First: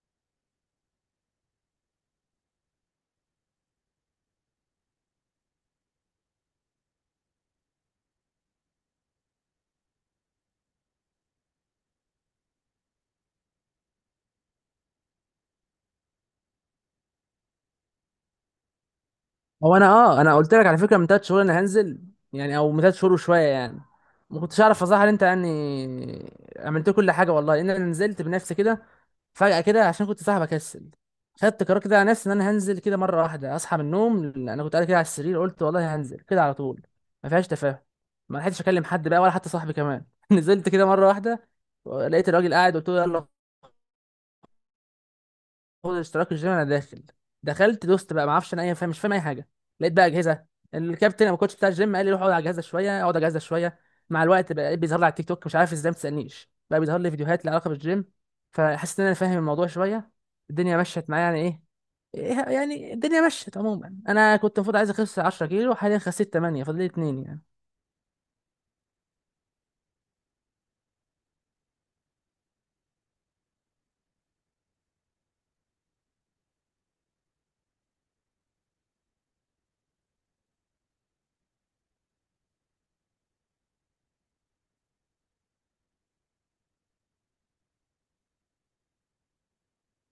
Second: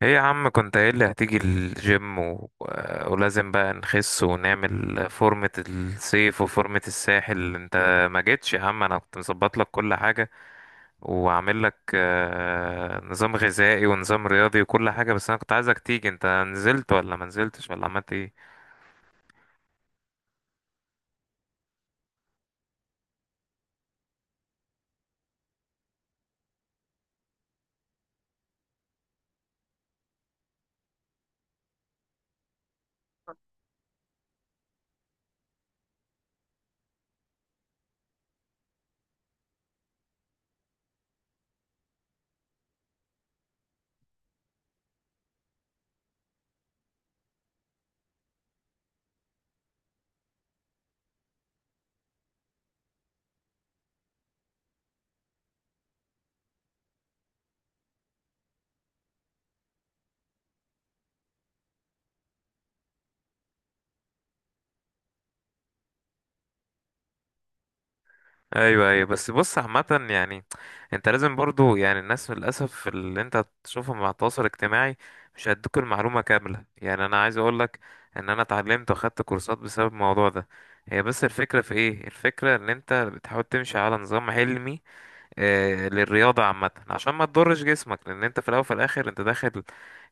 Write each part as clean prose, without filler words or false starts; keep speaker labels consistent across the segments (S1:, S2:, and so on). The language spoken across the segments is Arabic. S1: ايه يا عم كنت قايل لي هتيجي الجيم ولازم بقى نخس ونعمل فورمة الصيف وفورمة الساحل. انت ما جيتش يا عم، انا كنت مظبط لك كل حاجة وعامل لك نظام غذائي ونظام رياضي وكل حاجة، بس انا كنت عايزك تيجي. انت نزلت ولا ما نزلتش ولا عملت ايه؟
S2: هو انا قلت لك على فكره من ثلاث شهور انا هنزل، يعني او من ثلاث شهور وشويه يعني. ما كنتش اعرف اظهر انت يعني. عملت كل حاجه والله، لان انا نزلت بنفسي كده فجاه كده عشان كنت صاحي بكسل. خدت قرار كده على نفسي ان انا هنزل كده مره واحده. اصحى من النوم انا كنت قاعد كده على السرير قلت والله هنزل كده على طول. ما فيهاش تفاهم. ما لحقتش اكلم حد بقى ولا حتى صاحبي كمان نزلت كده مره واحده. لقيت الراجل قاعد قلت له يلا، اخد الاشتراك الجيم انا داخل. دخلت دوست بقى ما اعرفش انا اي، فاهم مش فاهم اي حاجه. لقيت بقى اجهزه. الكابتن أو الكوتش بتاع الجيم قال لي روح اقعد على الجهازه شويه اقعد على الجهازه شويه. مع الوقت بقى بيظهر لي على التيك توك، مش عارف ازاي، ما تسالنيش بقى، بيظهر لي فيديوهات لها علاقه بالجيم. فحسيت ان انا فاهم الموضوع شويه. الدنيا مشيت معايا يعني ايه. إيه، يعني الدنيا مشيت عموما. انا كنت المفروض عايز اخس 10 كيلو، حاليا خسيت 8، فاضل لي 2 يعني.
S1: ايوه ايوه. بس بص، عامة يعني انت لازم برضو، يعني الناس للاسف اللي انت تشوفهم مع التواصل الاجتماعي مش هيدوك المعلومة كاملة. يعني انا عايز اقولك ان انا اتعلمت واخدت كورسات بسبب الموضوع ده. هي بس الفكرة في ايه؟ الفكرة ان انت بتحاول تمشي على نظام علمي آه للرياضة عامة، عشان ما تضرش جسمك، لان انت في الاول وفي الاخر انت داخل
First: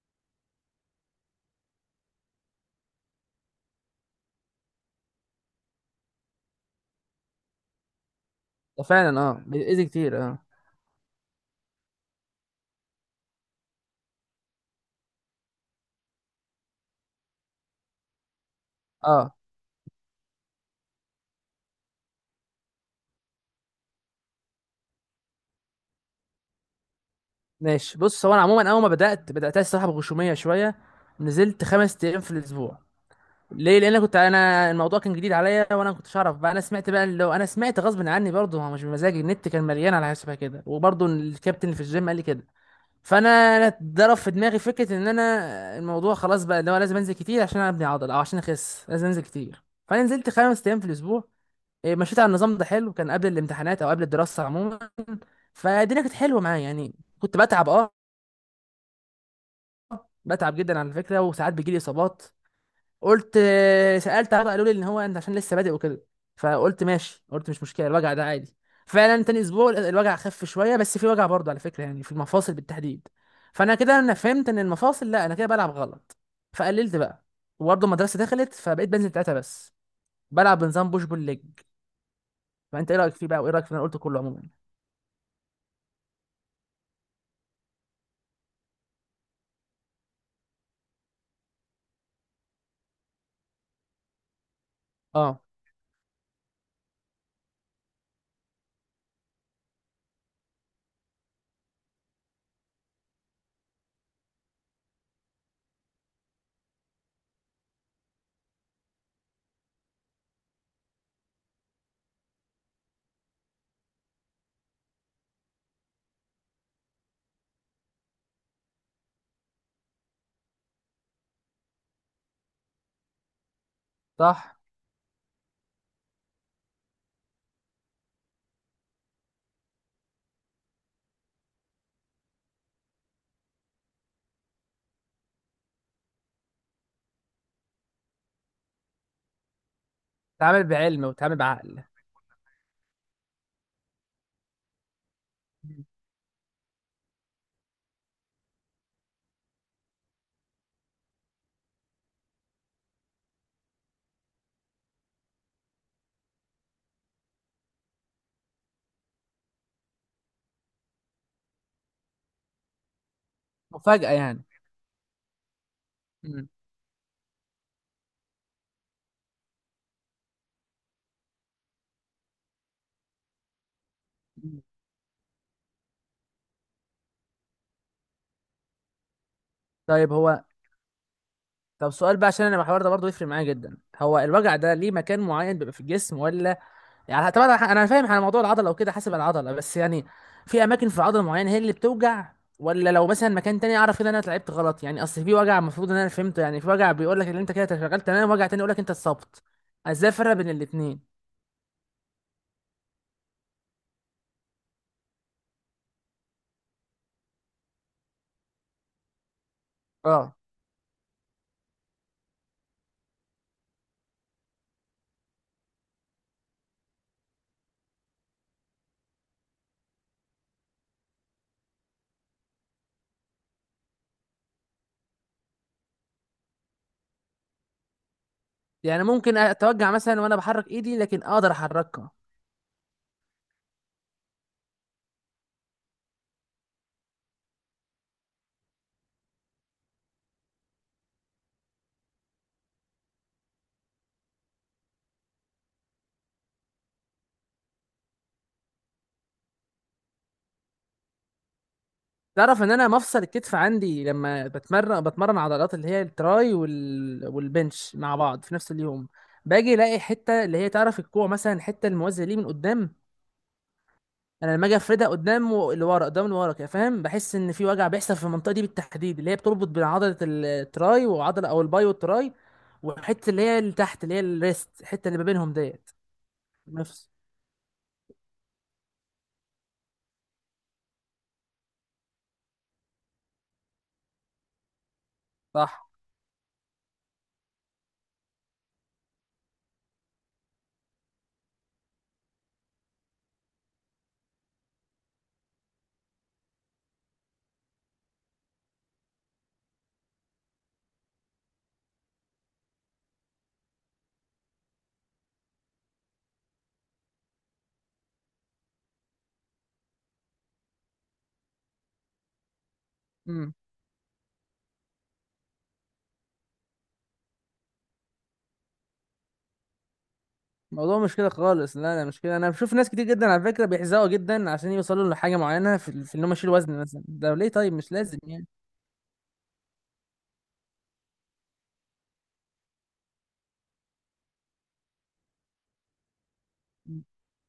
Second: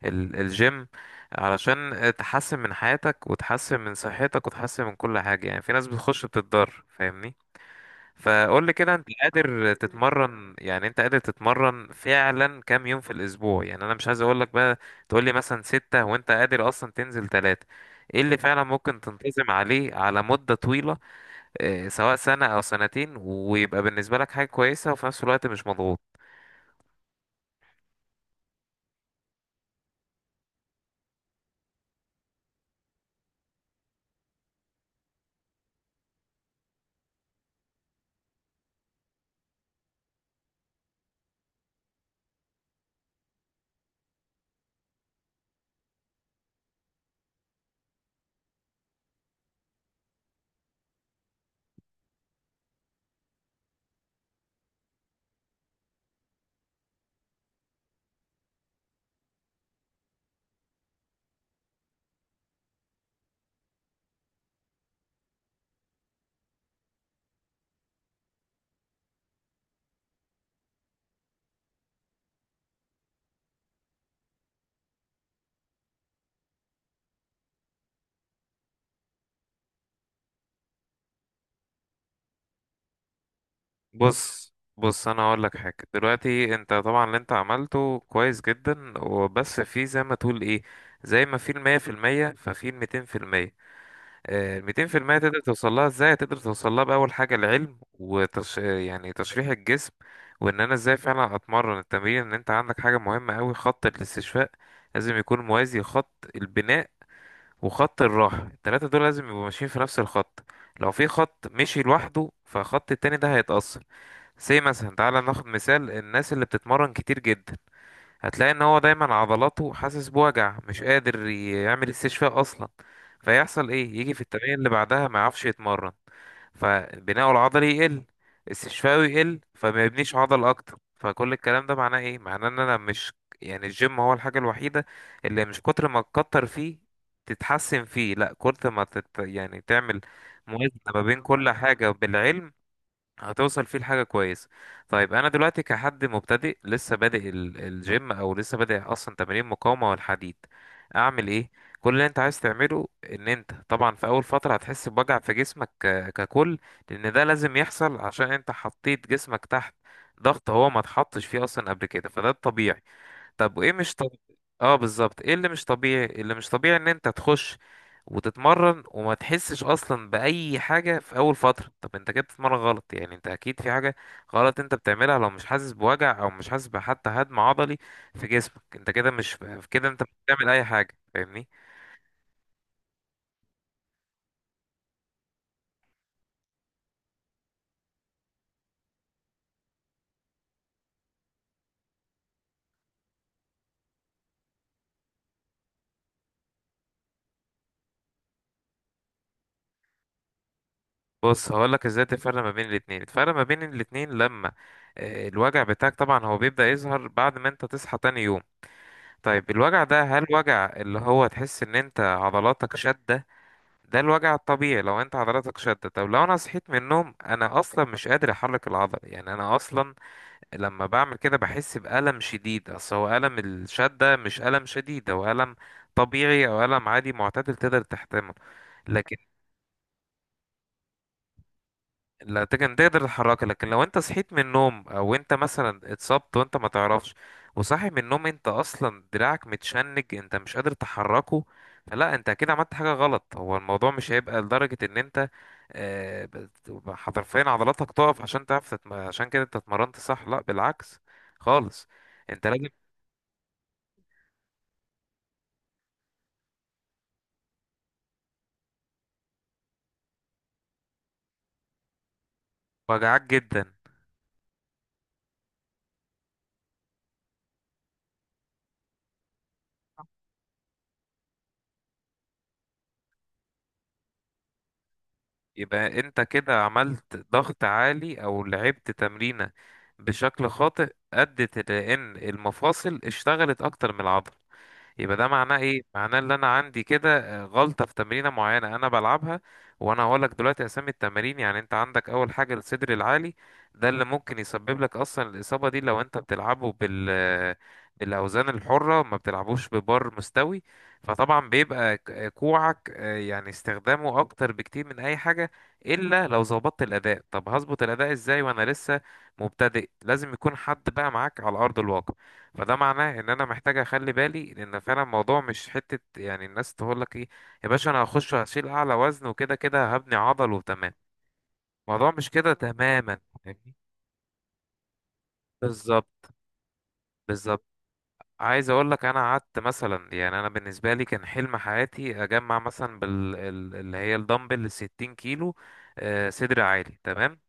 S1: الجيم علشان تحسن من حياتك وتحسن من صحتك وتحسن من كل حاجة. يعني في ناس بتخش بتتضر، فاهمني؟ فقول لي
S2: ده
S1: كده، انت
S2: فعلا
S1: قادر
S2: بيأذي كتير. اه
S1: تتمرن؟ يعني انت قادر تتمرن فعلا كام يوم في الاسبوع؟ يعني انا مش عايز اقول لك بقى تقول لي مثلا ستة وانت قادر اصلا تنزل ثلاثة. ايه اللي فعلا ممكن
S2: اه.
S1: تنتظم عليه على مدة طويلة؟ اه، سواء سنة او سنتين، ويبقى بالنسبة لك حاجة كويسة وفي نفس الوقت مش مضغوط.
S2: ماشي بص، هو انا عموما اول ما بدات الصراحه بغشوميه شويه. نزلت خمس ايام في الاسبوع. ليه؟ لان انا كنت انا الموضوع كان جديد عليا وانا ما كنتش اعرف بقى. انا سمعت بقى، اللي هو انا سمعت غصب عني برضه، هو مش بمزاجي، النت كان مليان على حسابها كده، وبرضه الكابتن اللي في الجيم قال لي كده. فانا ضرب في دماغي فكره ان انا الموضوع خلاص بقى اللي هو لازم انزل كتير عشان ابني عضل او عشان اخس، لازم انزل كتير، فانا نزلت خمس ايام في الاسبوع. إيه، مشيت على النظام ده، حلو، كان قبل الامتحانات او قبل الدراسه عموما. فالدنيا كانت حلوه معايا يعني، كنت بتعب بتعب جدا على فكره. وساعات بيجي لي اصابات. قلت سألت، عرض قالوا لي ان هو انت عشان لسه بادئ وكده. فقلت ماشي، قلت مش مشكلة الوجع ده عادي. فعلا تاني اسبوع الوجع خف شوية، بس في وجع برضه على فكرة يعني، في المفاصل بالتحديد. فانا كده انا فهمت ان المفاصل، لا انا كده بلعب غلط. فقللت بقى، وبرضه المدرسة دخلت، فبقيت بنزل تلاتة بس. بلعب بنظام بوش بول ليج. فانت ايه رأيك فيه بقى وايه رأيك في اللي انا قلته كله عموما؟
S1: بص، انا هقول لك حاجة دلوقتي. انت طبعا اللي انت عملته كويس جدا، وبس في زي ما تقول ايه، زي ما في المية في المية ففي الميتين في المية. الميتين في المية تقدر
S2: اه.
S1: توصل لها ازاي؟ تقدر توصل لها بأول حاجة العلم وتش... آه، يعني تشريح الجسم، وان انا ازاي فعلا اتمرن التمرين. ان انت عندك حاجة مهمة اوي، خط الاستشفاء لازم يكون موازي خط البناء وخط الراحة. التلاتة دول لازم يبقوا ماشيين في نفس الخط. لو في خط مشي لوحده فخط التاني ده هيتأثر. زي مثلا، تعالى ناخد مثال الناس اللي بتتمرن كتير جدا، هتلاقي ان هو دايما عضلاته حاسس بوجع، مش قادر يعمل استشفاء اصلا. فيحصل ايه؟ يجي في التمرين
S2: صح.
S1: اللي بعدها ما يعرفش يتمرن، فبناءه العضلي يقل، استشفائه يقل، فما يبنيش عضل اكتر. فكل الكلام ده معناه ايه؟ معناه ان انا مش، يعني الجيم هو الحاجة الوحيدة اللي مش كتر ما تكتر فيه تتحسن فيه. لا، كتر ما تت... يعني تعمل
S2: تعامل
S1: موازنة ما
S2: بعلم
S1: بين
S2: وتعامل
S1: كل
S2: بعقل.
S1: حاجة بالعلم، هتوصل فيه لحاجة كويسة. طيب أنا دلوقتي
S2: مم.
S1: كحد مبتدئ لسه بادئ الجيم أو لسه بادئ أصلا تمارين مقاومة والحديد، أعمل إيه؟ كل اللي أنت عايز تعمله إن أنت طبعا في أول فترة هتحس بوجع في جسمك ككل، لأن ده لازم يحصل عشان أنت حطيت جسمك تحت ضغط هو ما اتحطش فيه أصلا قبل كده. فده الطبيعي. طب وايه مش
S2: مفاجأة
S1: طبيعي؟
S2: يعني.
S1: اه، بالظبط. ايه اللي مش طبيعي؟ اللي مش
S2: مم.
S1: طبيعي ان انت تخش وتتمرن وما تحسش اصلا باي حاجه في اول فتره. طب انت كده بتتمرن غلط. يعني انت اكيد في حاجه غلط
S2: مم.
S1: انت بتعملها لو مش حاسس بوجع او مش حاسس بحتى هدم عضلي في جسمك. انت كده مش، كده انت مش
S2: طيب، هو
S1: بتعمل اي حاجه، فاهمني؟
S2: سؤال بقى عشان انا الحوار ده برضه يفرق معايا جدا. هو الوجع ده ليه مكان معين بيبقى في الجسم، ولا يعني طبعا، أنا فاهم على موضوع العضله وكده حسب العضله بس يعني، في اماكن في العضله معينه هي اللي بتوجع؟ ولا لو مثلا مكان تاني اعرف كده إن انا لعبت غلط يعني، اصل في وجع المفروض ان انا فهمته يعني، في وجع بيقول لك ان انت كده اتشغلت تمام، وجع تاني يقول لك انت اتصبت. ازاي افرق بين الاثنين؟
S1: بص هقولك ازاي تفرق ما بين الاتنين. الفرق ما بين الاتنين لما الوجع بتاعك طبعا هو بيبدأ يظهر بعد ما انت تصحى تاني يوم. طيب الوجع ده، هل
S2: اه.
S1: وجع اللي هو تحس ان انت عضلاتك شدة؟ ده الوجع الطبيعي لو انت عضلاتك شدت. طب لو انا صحيت من النوم انا اصلا مش قادر احرك العضله، يعني انا اصلا لما بعمل كده بحس بالم شديد. اصل هو الم الشده، مش الم شديد، هو الم طبيعي او الم عادي معتدل تقدر تحتمله.
S2: يعني
S1: لكن
S2: ممكن اتوجع مثلا وانا بحرك ايدي لكن اقدر احركها.
S1: لا، تقدر، تقدر تتحركها. لكن لو انت صحيت من النوم او انت مثلا اتصبت وانت ما تعرفش، وصاحي من النوم انت اصلا دراعك متشنج، انت مش قادر تحركه، فلا، انت اكيد عملت حاجة غلط. هو الموضوع مش هيبقى لدرجة ان انت حرفيا عضلاتك تقف عشان تعرف عشان كده انت اتمرنت صح. لا بالعكس خالص، انت
S2: تعرف
S1: لازم
S2: ان انا مفصل الكتف عندي لما بتمرن بتمرن عضلات اللي هي التراي والبنش مع بعض في نفس اليوم. باجي الاقي حته اللي هي تعرف الكوع مثلا، الحته الموازيه ليه من قدام.
S1: وجعك جدا.
S2: انا لما اجي افردها قدام ولورا قدام لورا كده فاهم، بحس ان في وجع بيحصل في المنطقه دي بالتحديد اللي هي بتربط بين عضله التراي وعضله، او الباي والتراي، والحته اللي هي اللي تحت اللي هي الريست، الحته اللي ما بينهم ديت.
S1: يبقى انت كده
S2: نفس.
S1: عملت ضغط عالي او لعبت تمرينة بشكل خاطئ، ادت لان المفاصل اشتغلت اكتر من العضل. يبقى ده معناه ايه؟
S2: صح.
S1: معناه ان انا عندي كده غلطة في تمرينة معينة انا بلعبها. وانا هقولك دلوقتي اسامي التمارين. يعني انت عندك اول حاجة الصدر العالي، ده اللي ممكن يسبب لك اصلا الاصابة دي، لو انت بتلعبه بال، بالاوزان الحرة ما بتلعبوش ببار مستوي. فطبعا بيبقى كوعك يعني استخدامه اكتر بكتير من اي حاجة، الا لو ظبطت الاداء. طب هظبط الاداء ازاي وانا لسه مبتدئ؟ لازم يكون حد بقى معاك على ارض الواقع. فده معناه ان انا
S2: مم.
S1: محتاج اخلي بالي، لان فعلا الموضوع مش حتة يعني الناس تقول لك ايه، يا باشا انا هخش هشيل اعلى وزن وكده كده هبني عضل وتمام.
S2: الموضوع مش كده خالص. لا لا،
S1: الموضوع
S2: مش
S1: مش
S2: كده. انا
S1: كده
S2: بشوف ناس كتير
S1: تماما،
S2: جدا على فكره
S1: فاهمني؟
S2: بيحزقوا جدا عشان يوصلوا لحاجه معينه في ان
S1: بالظبط،
S2: هم يشيلوا وزن مثلا، ده ليه؟
S1: بالظبط.
S2: طيب مش لازم يعني.
S1: عايز اقول لك انا قعدت مثلا، يعني انا بالنسبة لي كان حلم حياتي اجمع مثلا اللي هي الدمبل 60 كيلو، صدر عالي
S2: م-
S1: تمام.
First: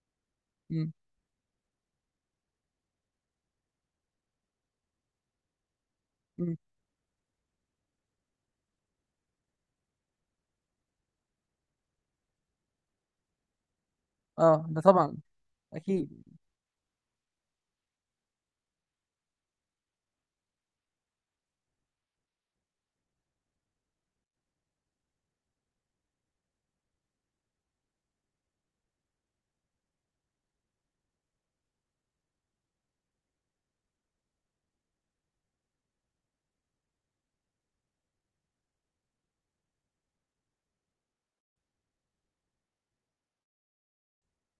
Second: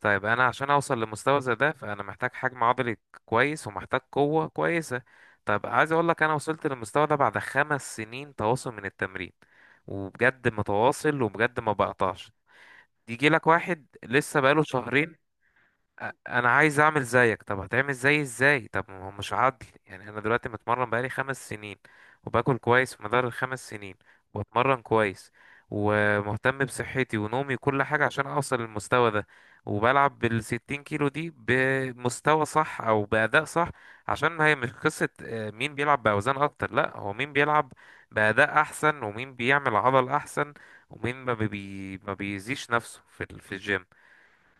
S1: طيب انا عشان
S2: م-
S1: اوصل لمستوى زي ده، فانا محتاج حجم عضلي كويس ومحتاج قوة كويسة. طب عايز اقول لك انا
S2: م.
S1: وصلت للمستوى ده بعد 5 سنين تواصل من التمرين، وبجد متواصل وبجد ما بقطعش. يجي لك واحد لسه بقاله
S2: اه، ده طبعا،
S1: شهرين،
S2: اكيد.
S1: انا عايز اعمل زيك. طب هتعمل زيي ازاي؟ طب ما هو مش عدل، يعني انا دلوقتي متمرن بقالي 5 سنين، وباكل كويس في مدار ال5 سنين، واتمرن كويس، ومهتم بصحتي ونومي وكل حاجة عشان اوصل للمستوى ده، وبلعب بال60 كيلو دي بمستوى صح او بأداء صح. عشان ما هي مش قصة مين بيلعب بأوزان اكتر، لا، هو مين بيلعب بأداء احسن، ومين بيعمل عضل احسن، ومين ما بيزيش نفسه في في الجيم.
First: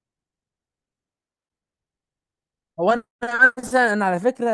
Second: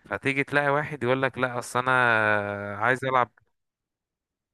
S1: فتيجي تلاقي واحد يقول لك لا، اصل انا
S2: هو
S1: عايز
S2: انا
S1: العب.
S2: مثلا، انا على فكره،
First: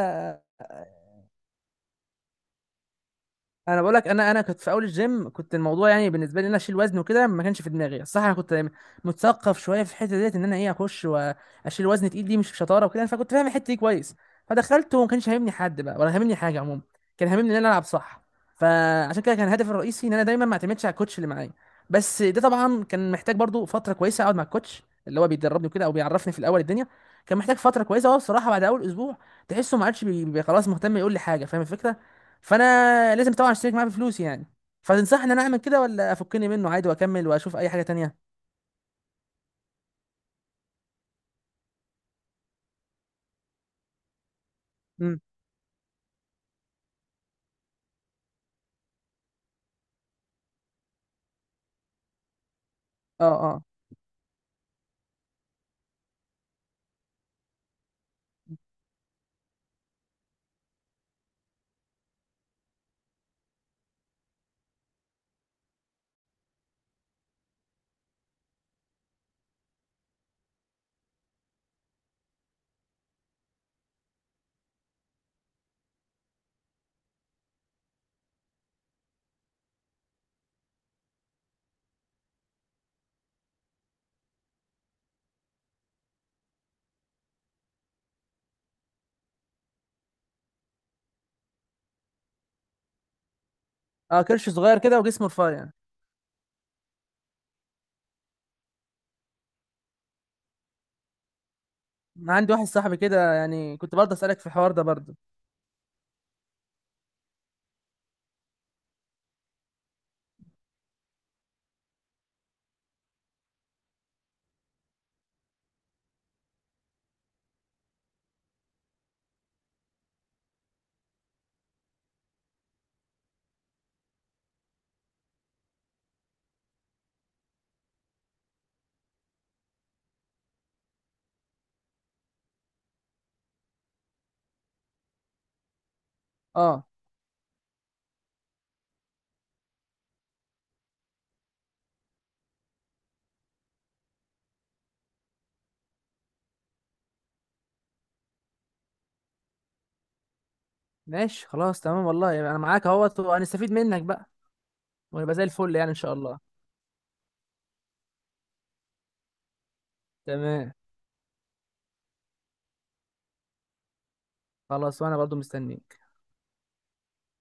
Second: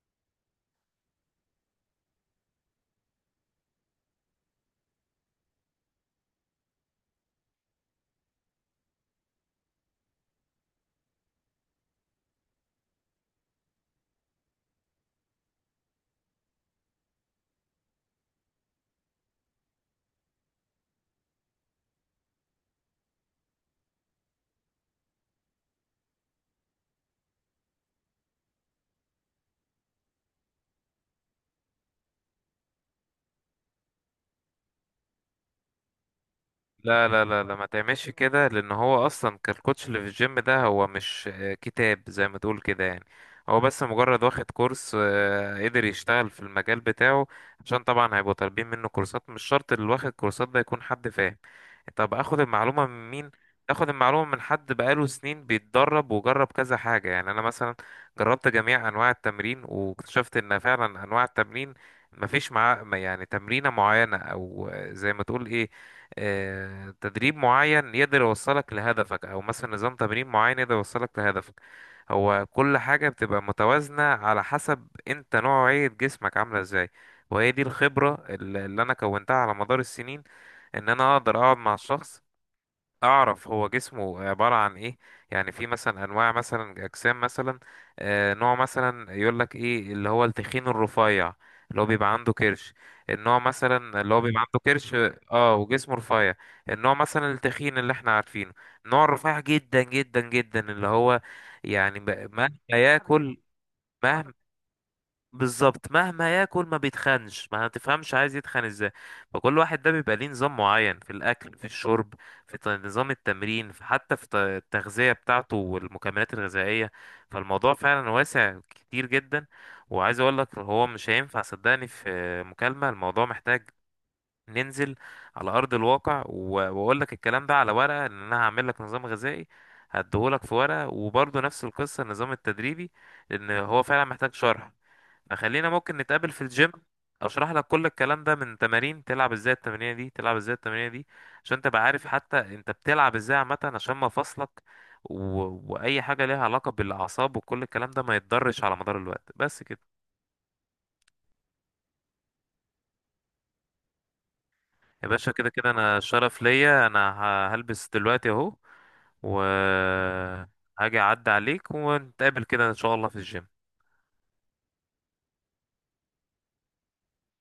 S2: انا بقول لك، انا كنت في اول الجيم، كنت الموضوع يعني بالنسبه لي ان انا اشيل وزن وكده ما كانش في دماغي صح. انا كنت متثقف شويه في الحته ديت ان انا ايه اخش واشيل وزن تقيل، دي مش شطاره وكده، فكنت فاهم الحته دي كويس. فدخلت وما كانش هاممني حد بقى ولا هاممني حاجه عموما، كان هاممني ان انا العب صح. فعشان كده كان هدفي الرئيسي ان انا دايما ما اعتمدش على الكوتش اللي معايا. بس ده طبعا كان محتاج برضو فتره كويسه اقعد مع الكوتش اللي هو بيدربني وكده او بيعرفني في الاول الدنيا. كان محتاج فتره كويسه. هو بصراحه بعد اول اسبوع تحسه ما عادش خلاص مهتم يقول لي حاجه، فاهم الفكره؟ فانا لازم طبعا اشترك معاه بفلوس يعني. فتنصحني ان انا اعمل كده ولا افكني منه عادي
S1: لا لا
S2: واكمل
S1: لا لا،
S2: واشوف
S1: ما
S2: اي حاجه
S1: تعملش
S2: تانية؟
S1: كده، لان هو اصلا كالكوتش اللي في الجيم ده هو مش كتاب زي ما تقول كده، يعني هو بس مجرد واخد كورس
S2: مم.
S1: قدر يشتغل في المجال بتاعه، عشان طبعا هيبقوا طالبين منه كورسات. مش شرط اللي واخد كورسات ده يكون حد فاهم. طب اخد المعلومة من
S2: اه
S1: مين؟
S2: اه.
S1: اخد المعلومة من حد بقاله سنين بيتدرب وجرب كذا حاجة. يعني انا مثلا جربت جميع انواع التمرين واكتشفت ان فعلا انواع التمرين مفيش معاه، يعني تمرينة معينة او زي ما تقول ايه، تدريب معين يقدر يوصلك لهدفك، او مثلا نظام تمرين معين يقدر يوصلك لهدفك. هو كل حاجة بتبقى متوازنة على حسب انت نوعية جسمك عاملة ازاي. وهي دي الخبرة اللي انا كونتها على مدار السنين، ان انا اقدر اقعد مع الشخص اعرف هو جسمه عبارة عن ايه. يعني في مثلا انواع مثلا اجسام مثلا، نوع مثلا يقول لك ايه، اللي هو التخين الرفيع، اللي هو بيبقى عنده كرش. النوع مثلا اللي هو
S2: اه.
S1: بيبقى
S2: كرش
S1: عنده
S2: صغير
S1: كرش
S2: كده وجسمه رفيع
S1: اه
S2: يعني.
S1: وجسمه رفيع. النوع مثلا التخين اللي احنا عارفينه. النوع الرفيع جدا جدا جدا، اللي هو يعني
S2: أنا
S1: مهما
S2: عندي واحد صاحبي كده
S1: ياكل.
S2: يعني، كنت برضه
S1: مهما
S2: اسالك في الحوار ده برضه.
S1: بالظبط مهما ياكل ما بيتخنش، ما تفهمش عايز يتخن ازاي. فكل واحد ده بيبقى ليه نظام معين في الاكل، في الشرب، في نظام التمرين، في حتى في التغذية بتاعته والمكملات الغذائية. فالموضوع فعلا واسع كتير جدا. وعايز اقول لك هو مش هينفع صدقني في مكالمة، الموضوع محتاج ننزل على ارض الواقع، واقول لك الكلام ده على ورقة. ان انا هعمل لك نظام غذائي هديهولك في ورقة، وبرضه نفس القصة النظام التدريبي، لان هو فعلا محتاج شرح. خلينا ممكن نتقابل في الجيم،
S2: اه.
S1: اشرح لك كل الكلام ده من تمارين تلعب ازاي التمرينه دي، تلعب ازاي التمرينه دي، عشان تبقى عارف حتى انت بتلعب ازاي عامه، عشان ما فصلك و... واي حاجه ليها علاقه بالاعصاب وكل الكلام ده ما يتضرش على مدار الوقت. بس كده
S2: ماشي خلاص تمام والله، يعني انا معاك اهوت وهنستفيد منك بقى.
S1: يا باشا،
S2: ونبقى زي
S1: كده كده
S2: الفل يعني ان
S1: انا
S2: شاء الله.
S1: شرف ليا. انا هلبس دلوقتي اهو و
S2: تمام.
S1: هاجي اعدي عليك ونتقابل كده ان شاء الله في الجيم.
S2: خلاص وانا برضه مستنيك.